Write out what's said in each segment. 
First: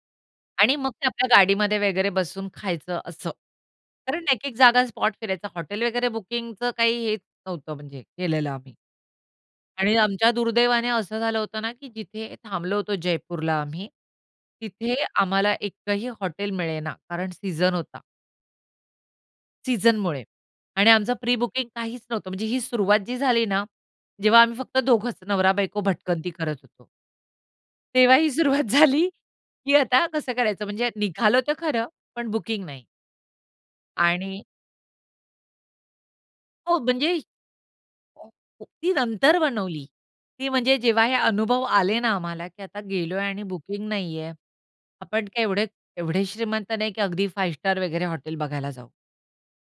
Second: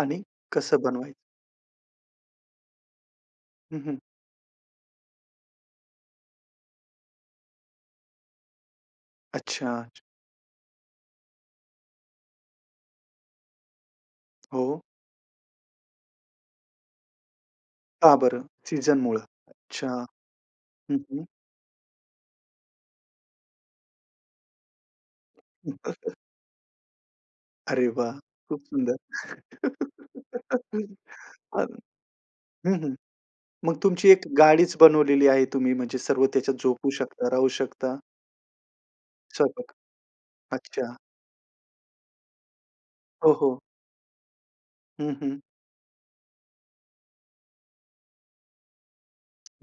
आणि आणि कसं मग ते बनवायचं? आपल्या गाडीमध्ये वगैरे बसून खायचं असं, हं, हं. कारण एक-एक जागा स्पॉट फिरायचा. हॉटेल वगैरे बुकिंगचं काही हेच नव्हतं म्हणजे केलेलं आम्ही. अच्छा, आणि अच्छा. आमच्या दुर्दैवाने असं झालं होतं ना, की जिथे थांबलो होतो जयपूरला आम्ही. हो. तिथे आम्हाला एकही हॉटेल मिळेना कारण सीझन होता. का बरं, सीझनमुळे? अच्छा. सीझनमुळे आणि हं, आमचं हं. प्री-बुकिंग काहीच नव्हतं. म्हणजे ही सुरुवात जी झाली ना, जेव्हा आम्ही फक्त दोघंच नवरा बायको भटकंती करत होतो. अरे वाह! तेव्हा ही खूप सुरुवात सुंदर. झाली की आता कसं करायचं, म्हणजे निघालो तर अ, खरं, पण बुकिंग हं, नाही. हं. मग तुमची एक आणि गाडीच बनवलेली आहे. तुम्ही म्हणजे सर्व त्याच्यात हो झोपू म्हणजे, शकता, राहू शकता. [unintelligible] ती नंतर स्वयंपाक. बनवली, ती म्हणजे अच्छा. जेव्हा हे अनुभव आले ना, आम्हाला की आता गेलोय हो, आणि हो. बुकिंग नाहीये. हं, आपण हं. काय एवढे एवढे श्रीमंत नाही की अगदी फाइव्ह स्टार वगैरे हॉटेल बघायला जाऊ.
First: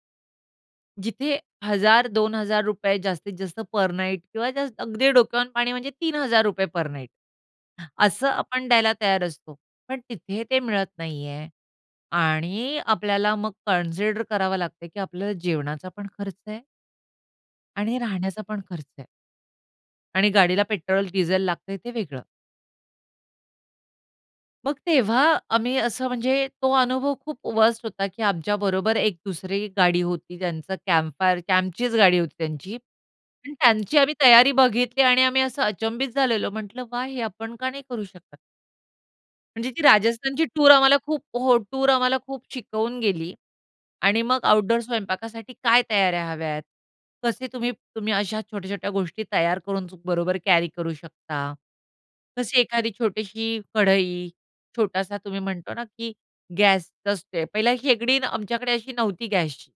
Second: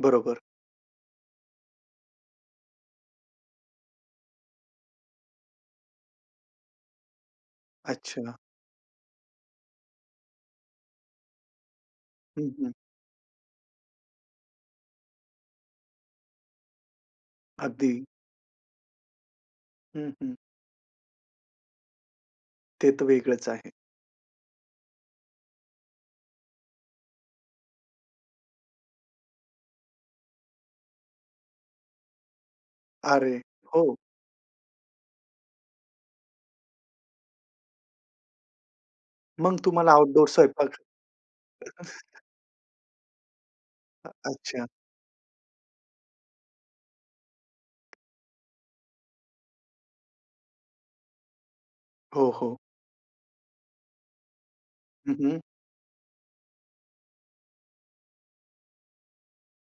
बरोबर. जिथे ₹1,000-2,000 जास्तीत-जास्त पर नाईट किंवा अगदी डोक्यावरून पाणी म्हणजे ₹3,000 पर नाईट असं अच्छा. आपण द्यायला तयार असतो. पण तिथे ते मिळत नाहीये. हं, हं. आणि आपल्याला मग कन्सीडर करावं लागत की आपलं जेवणाचा पण खर्च आहे. आणि अगदी. राहण्याचा पण खर्च आहे. हं, आणि हं. गाडीला पेट्रोल, डीझल लागतंय ते वेगळं. ते तर वेगळंच आहे. मग तेव्हा आम्ही असं म्हणजे तो अनुभव खूप वर्स्ट होता की आमच्याबरोबर एक 2री गाडी होती. त्यांचं कॅम्प फायर कॅम्पचीच गाडी होती त्यांची अरे, आणि हो. त्यांची आम्ही तयारी बघितली आणि आम्ही असं अचंबित झालेलो. म्हंटल वा! हे आपण का नाही करू शकत? मग म्हणजे ती तुम्हाला आउटडोर राजस्थानची टूअर स्वयंपाक, आम्हाला खूप हो, टूअर आम्हाला खूप शिकवून गेली अ, आणि मग अच्छा. आउटडोर स्वयंपाकासाठी काय तयाऱ्या हव्यात, कसे तुम्ही, तुम्ही अश्या छोट्या-छोट्या गोष्टी तयार करून चू बरोबर कॅरी करू शकता, हो, हो. कशी एखादी छोटीशी कढई, हं, छोटासा हं. तुम्ही म्हणतो ना की गॅस [unintelligible] पहिला शेगडी आमच्याकडे अशी नव्हती गॅसची.